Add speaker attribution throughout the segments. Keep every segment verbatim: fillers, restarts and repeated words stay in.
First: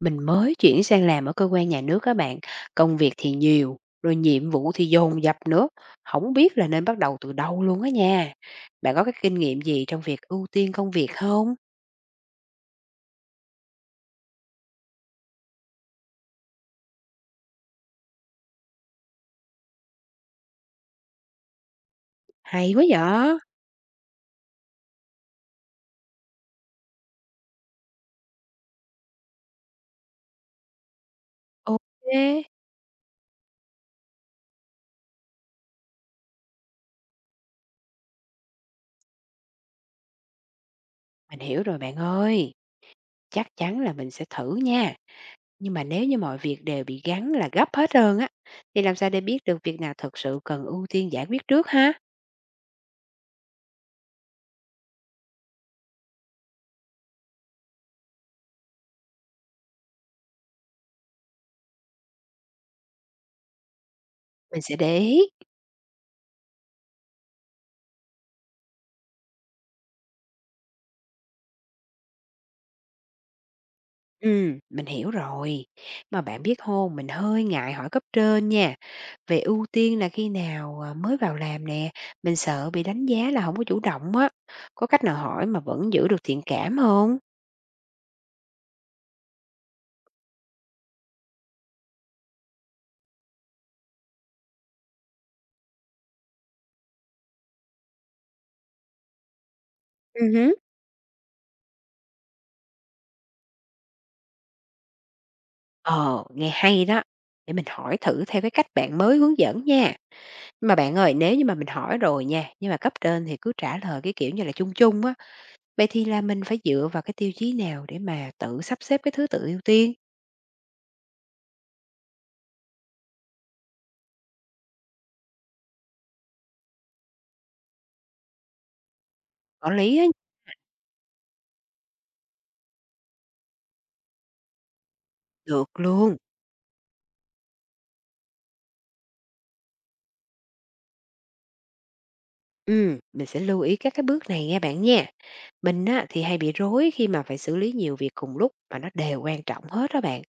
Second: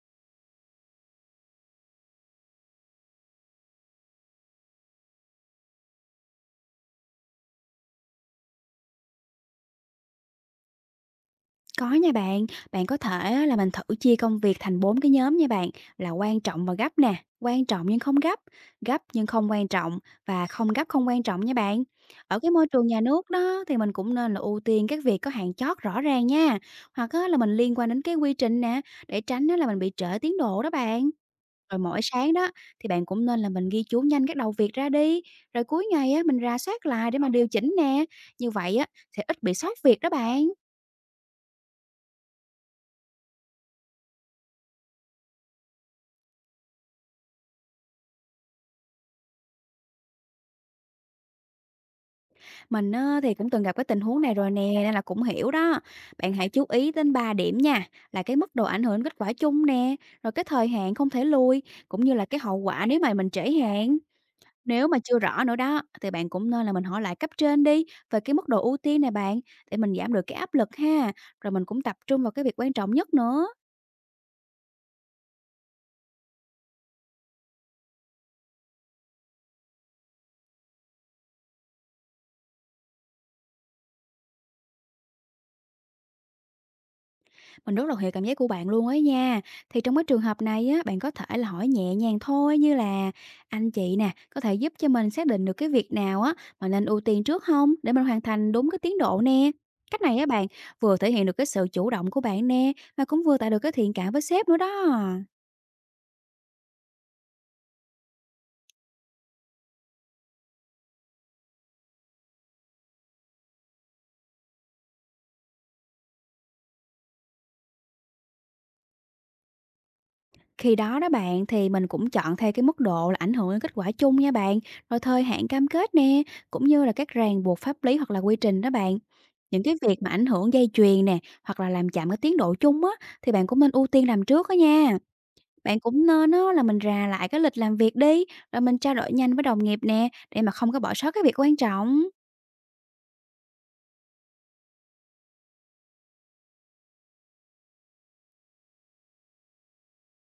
Speaker 1: Mình mới chuyển sang làm ở cơ quan nhà nước các bạn, công việc thì nhiều, rồi nhiệm vụ thì dồn dập nữa, không biết là nên bắt đầu từ đâu luôn á nha. Bạn có cái kinh nghiệm gì trong việc ưu tiên công việc không?
Speaker 2: Có nha bạn, bạn có thể á là mình thử chia công việc thành bốn cái nhóm nha bạn, là quan trọng và gấp nè, quan trọng nhưng không gấp, gấp nhưng không quan trọng và không gấp không quan trọng nha bạn. Ở cái môi
Speaker 1: Hay quá
Speaker 2: trường nhà nước
Speaker 1: vậy!
Speaker 2: đó thì mình cũng nên là ưu tiên các việc có hạn chót rõ ràng nha, hoặc á là mình liên quan đến cái quy trình nè, để tránh á là mình bị trễ tiến độ đó bạn. Rồi
Speaker 1: Ok,
Speaker 2: mỗi sáng đó thì bạn cũng nên là mình ghi chú nhanh các đầu việc ra đi, rồi cuối ngày á mình rà soát lại để mà điều chỉnh nè. Như vậy á sẽ ít bị sót việc đó bạn.
Speaker 1: mình hiểu rồi bạn ơi, chắc chắn là mình sẽ thử nha. Nhưng mà nếu như mọi việc đều bị gắn là gấp hết trơn á, thì làm sao để biết được việc nào thực sự cần ưu tiên giải quyết trước ha?
Speaker 2: Mình á, thì cũng từng gặp cái tình huống này rồi nè, nên là cũng hiểu đó. Bạn hãy chú ý đến ba điểm nha, là cái mức độ ảnh hưởng đến kết quả chung nè, rồi cái thời hạn không thể lùi, cũng như là cái hậu quả nếu mà mình trễ hạn.
Speaker 1: Mình sẽ
Speaker 2: Nếu mà
Speaker 1: để
Speaker 2: chưa
Speaker 1: ý.
Speaker 2: rõ nữa đó, thì bạn cũng nên là mình hỏi lại cấp trên đi về cái mức độ ưu tiên này bạn, để mình giảm được cái áp lực ha, rồi mình cũng tập trung vào cái việc quan trọng nhất nữa.
Speaker 1: Ừm, mình hiểu rồi. Mà bạn biết hông, mình hơi ngại hỏi cấp trên nha, về ưu tiên là khi nào, à, mới vào làm nè, mình sợ bị đánh giá là không có chủ động á. Có cách nào hỏi mà vẫn giữ được thiện cảm không?
Speaker 2: Mình rất là hiểu cảm giác của bạn luôn ấy nha. Thì trong cái trường hợp này á, bạn có thể là hỏi nhẹ nhàng thôi như là anh chị nè, có thể giúp cho mình xác định được cái việc nào á mà nên ưu tiên trước không để mình hoàn thành đúng cái tiến độ nè. Cách này á
Speaker 1: Ừm
Speaker 2: bạn
Speaker 1: hứm.
Speaker 2: vừa thể hiện được cái sự chủ động của bạn nè mà cũng vừa tạo được cái thiện cảm với sếp nữa đó.
Speaker 1: Ờ, nghe hay đó, để mình hỏi thử theo cái cách bạn mới hướng dẫn nha. Nhưng mà bạn ơi, nếu như mà mình hỏi rồi nha, nhưng mà cấp trên thì cứ trả lời cái kiểu như là chung chung á, vậy thì là mình phải dựa vào cái tiêu chí nào để mà tự sắp xếp cái thứ tự ưu tiên?
Speaker 2: Khi đó đó bạn thì mình cũng chọn theo cái mức độ là ảnh hưởng đến kết quả chung nha bạn, rồi thời hạn cam kết nè, cũng như là các ràng buộc pháp lý hoặc là quy trình đó bạn. Những
Speaker 1: Có
Speaker 2: cái
Speaker 1: lý
Speaker 2: việc
Speaker 1: á,
Speaker 2: mà ảnh hưởng dây chuyền nè, hoặc là làm chậm cái tiến độ chung á, thì bạn cũng nên ưu tiên làm trước đó nha.
Speaker 1: được
Speaker 2: Bạn cũng
Speaker 1: luôn.
Speaker 2: nên á, là mình rà lại cái lịch làm việc đi, rồi mình trao đổi nhanh với đồng nghiệp nè, để mà không có bỏ sót cái việc quan trọng.
Speaker 1: Ừm, mình sẽ lưu ý các cái bước này nghe bạn nha. Mình á, thì hay bị rối khi mà phải xử lý nhiều việc cùng lúc mà nó đều quan trọng hết đó bạn.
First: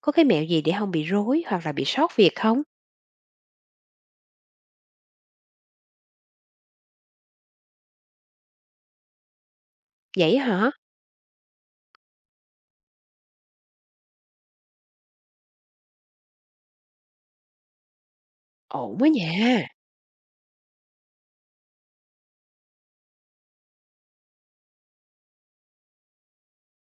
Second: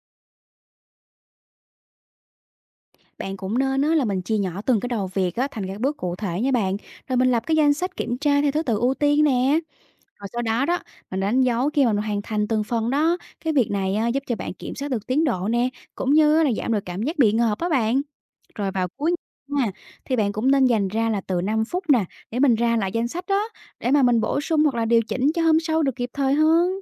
Speaker 1: Có cái mẹo gì để không bị rối hoặc là bị sót việc không?
Speaker 2: Bạn cũng nên á, là mình chia nhỏ từng cái đầu việc á, thành các bước cụ thể nha bạn, rồi mình lập cái danh sách kiểm tra theo thứ tự ưu tiên nè. Rồi
Speaker 1: Vậy
Speaker 2: sau đó
Speaker 1: hả?
Speaker 2: đó, mình đánh dấu khi mà mình hoàn thành từng phần đó, cái việc này, a, giúp cho bạn kiểm soát được tiến độ nè, cũng như là giảm được cảm giác bị ngợp á bạn. Rồi vào
Speaker 1: Ổn quá
Speaker 2: cuối
Speaker 1: nha.
Speaker 2: nha, thì bạn cũng nên dành ra là từ năm phút nè, để mình ra lại danh sách đó, để mà mình bổ sung hoặc là điều chỉnh cho hôm sau được kịp thời hơn.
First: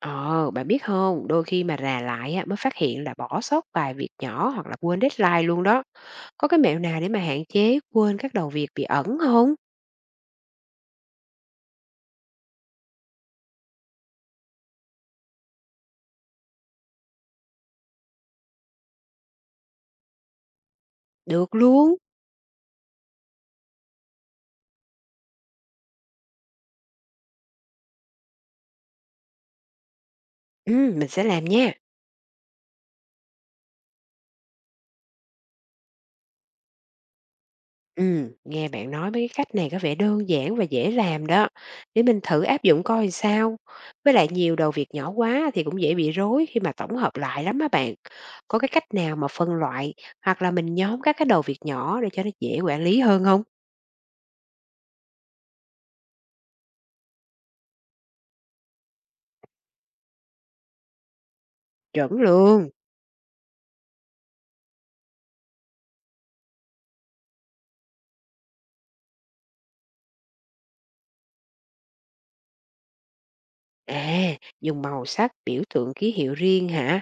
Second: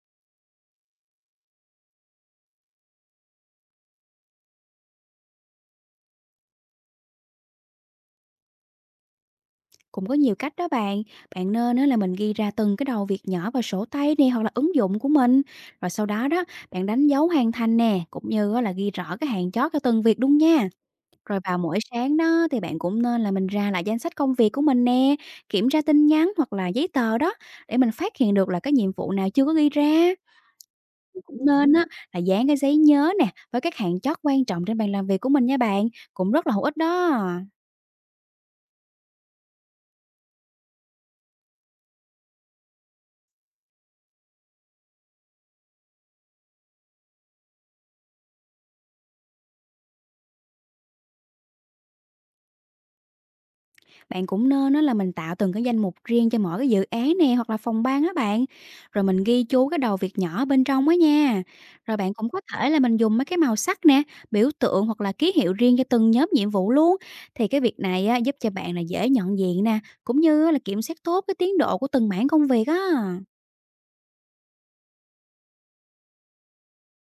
Speaker 1: Ờ, bạn biết không, đôi khi mà rà lại á, mới phát hiện là bỏ sót vài việc nhỏ hoặc là quên deadline luôn đó. Có cái mẹo nào để mà hạn chế quên các đầu việc bị ẩn không?
Speaker 2: Cũng có nhiều cách đó bạn, bạn nên á là mình ghi ra từng cái đầu việc nhỏ vào sổ tay nè, hoặc là ứng dụng của mình. Rồi sau đó đó, bạn đánh dấu hoàn thành nè, cũng như á là ghi rõ cái hạn chót cho từng việc luôn nha. Rồi
Speaker 1: Được
Speaker 2: vào mỗi
Speaker 1: luôn.
Speaker 2: sáng đó thì bạn cũng nên là mình ra lại danh sách công việc của mình nè, kiểm tra tin nhắn hoặc là giấy tờ đó để mình phát hiện được là cái nhiệm vụ nào chưa có ghi ra.
Speaker 1: Ừ, mình
Speaker 2: Mình
Speaker 1: sẽ
Speaker 2: cũng
Speaker 1: làm
Speaker 2: nên
Speaker 1: nha.
Speaker 2: á là dán cái giấy nhớ nè với các hạn chót quan trọng trên bàn làm việc của mình nha bạn, cũng rất là hữu ích đó.
Speaker 1: Ừm, nghe bạn nói mấy cái cách này có vẻ đơn giản và dễ làm đó. Để mình thử áp dụng coi sao. Với lại nhiều đầu việc nhỏ quá thì cũng dễ bị rối khi mà tổng hợp lại lắm á bạn. Có cái cách nào mà phân loại hoặc là mình nhóm các cái đầu việc nhỏ để cho nó dễ quản lý hơn không?
Speaker 2: Bạn cũng nên á là mình tạo từng cái danh mục riêng cho mỗi cái dự án nè hoặc là phòng ban á bạn. Rồi mình ghi chú cái đầu việc nhỏ ở bên trong á nha. Rồi
Speaker 1: Chuẩn
Speaker 2: bạn cũng có
Speaker 1: luôn.
Speaker 2: thể là mình dùng mấy cái màu sắc nè, biểu tượng hoặc là ký hiệu riêng cho từng nhóm nhiệm vụ luôn. Thì cái việc này á, giúp cho bạn là dễ nhận diện nè, cũng như là kiểm soát tốt cái tiến độ của từng mảng công việc á.
Speaker 1: À, dùng màu sắc, biểu tượng ký hiệu riêng hả?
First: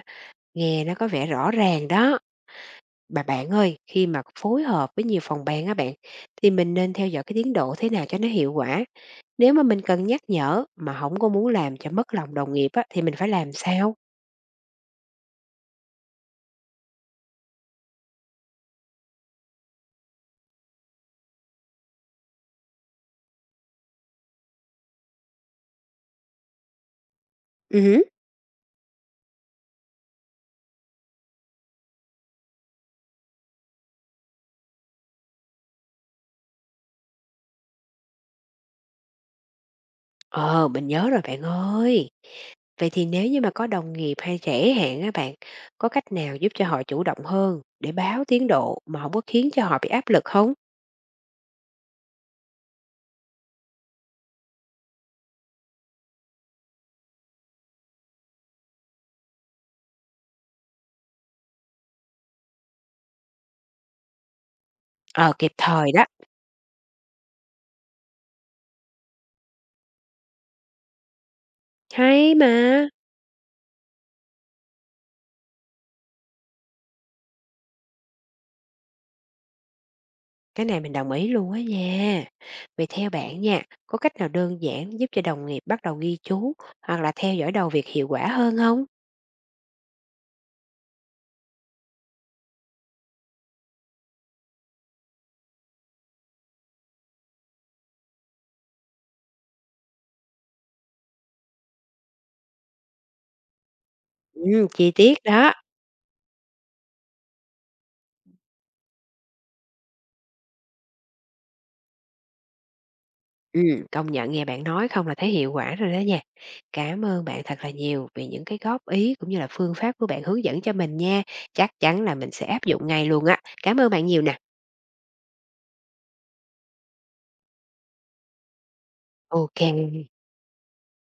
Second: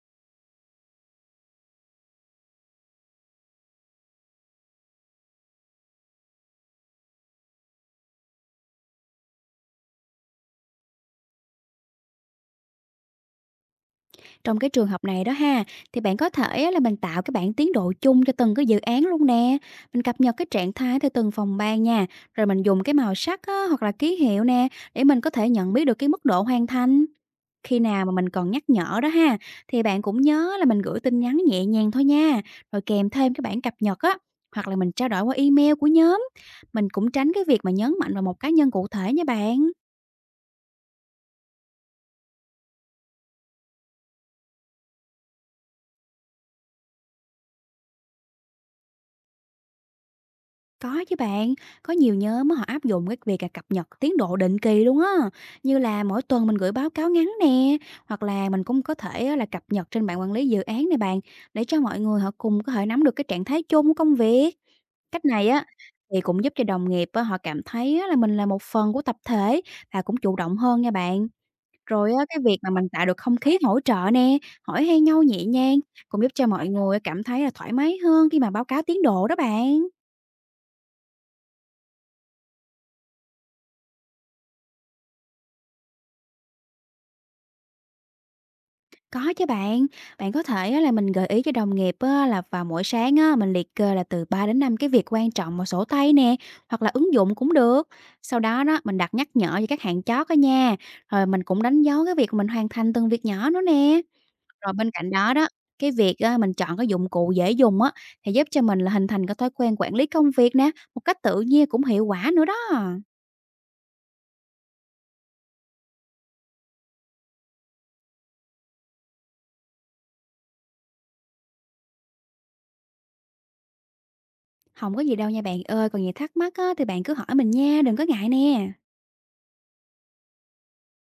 Speaker 1: Nghe nó có vẻ rõ ràng đó. Bà bạn ơi, khi mà phối hợp với nhiều phòng ban á bạn, thì mình nên theo dõi cái tiến độ thế nào cho nó hiệu quả? Nếu mà mình cần nhắc nhở mà không có muốn làm cho mất lòng đồng nghiệp á, thì mình phải làm sao?
Speaker 2: Trong cái trường hợp này đó ha, thì bạn có thể á là mình tạo cái bảng tiến độ chung cho từng cái dự án luôn nè. Mình cập nhật cái trạng thái theo từng phòng ban nha. Rồi mình dùng cái màu sắc á, hoặc là ký hiệu nè để mình có thể nhận biết được cái mức độ hoàn thành. Khi
Speaker 1: Ừ, hứm.
Speaker 2: nào mà mình còn nhắc nhở đó ha, thì bạn cũng nhớ là mình gửi tin nhắn nhẹ nhàng thôi nha. Rồi kèm thêm cái bản cập nhật á hoặc là mình trao đổi qua e mail của nhóm. Mình cũng tránh cái việc mà nhấn mạnh vào một cá nhân cụ thể nha bạn.
Speaker 1: Ờ, mình nhớ rồi bạn ơi. Vậy thì nếu như mà có đồng nghiệp hay trễ hẹn á bạn, có cách nào giúp cho họ chủ động hơn để báo tiến độ mà không có khiến cho họ bị áp lực không?
Speaker 2: Có chứ bạn, có nhiều nhóm á, họ áp dụng cái việc là cập nhật tiến độ định kỳ luôn á, như là mỗi tuần mình gửi báo cáo ngắn nè, hoặc là mình cũng có thể á, là cập nhật trên bảng quản lý dự án này bạn, để cho mọi người họ cùng có thể nắm được cái trạng thái chung của công việc. Cách
Speaker 1: Ờ,
Speaker 2: này
Speaker 1: kịp
Speaker 2: á
Speaker 1: thời đó.
Speaker 2: thì cũng giúp cho đồng nghiệp á, họ cảm thấy á, là mình là một phần của tập thể và cũng chủ động hơn nha bạn. Rồi á,
Speaker 1: Hay
Speaker 2: cái việc mà mình
Speaker 1: mà!
Speaker 2: tạo được không khí hỗ trợ nè, hỏi han nhau nhẹ nhàng cũng giúp cho mọi người cảm thấy là thoải mái hơn khi mà báo cáo tiến độ đó bạn.
Speaker 1: Cái này mình đồng ý luôn á nha. Vậy theo bạn nha, có cách nào đơn giản giúp cho đồng nghiệp bắt đầu ghi chú hoặc là theo dõi đầu việc hiệu quả hơn không?
Speaker 2: Có chứ bạn, bạn có thể á là mình gợi ý cho đồng nghiệp á là vào mỗi sáng á, mình liệt kê là từ ba đến năm cái việc quan trọng vào sổ tay nè, hoặc là ứng dụng cũng được. Sau đó đó mình đặt nhắc nhở cho các hạn chót đó nha. Rồi mình cũng đánh dấu cái việc mình hoàn thành từng việc nhỏ nữa nè.
Speaker 1: Ừm,
Speaker 2: Rồi bên
Speaker 1: chi
Speaker 2: cạnh
Speaker 1: tiết
Speaker 2: đó đó,
Speaker 1: đó.
Speaker 2: cái việc á, mình chọn cái dụng cụ dễ dùng á thì giúp cho mình là hình thành cái thói quen quản lý công việc nè, một cách tự nhiên cũng hiệu quả nữa đó.
Speaker 1: Ừm, công nhận nghe bạn nói không là thấy hiệu quả rồi đó nha. Cảm ơn bạn thật là nhiều vì những cái góp ý cũng như là phương pháp của bạn hướng dẫn cho mình nha. Chắc chắn là mình sẽ áp dụng ngay luôn á. Cảm ơn bạn nhiều nè.
Speaker 2: Không có gì đâu nha bạn ơi, còn gì thắc mắc á, thì bạn cứ hỏi mình nha, đừng có ngại nè.
Speaker 1: OK.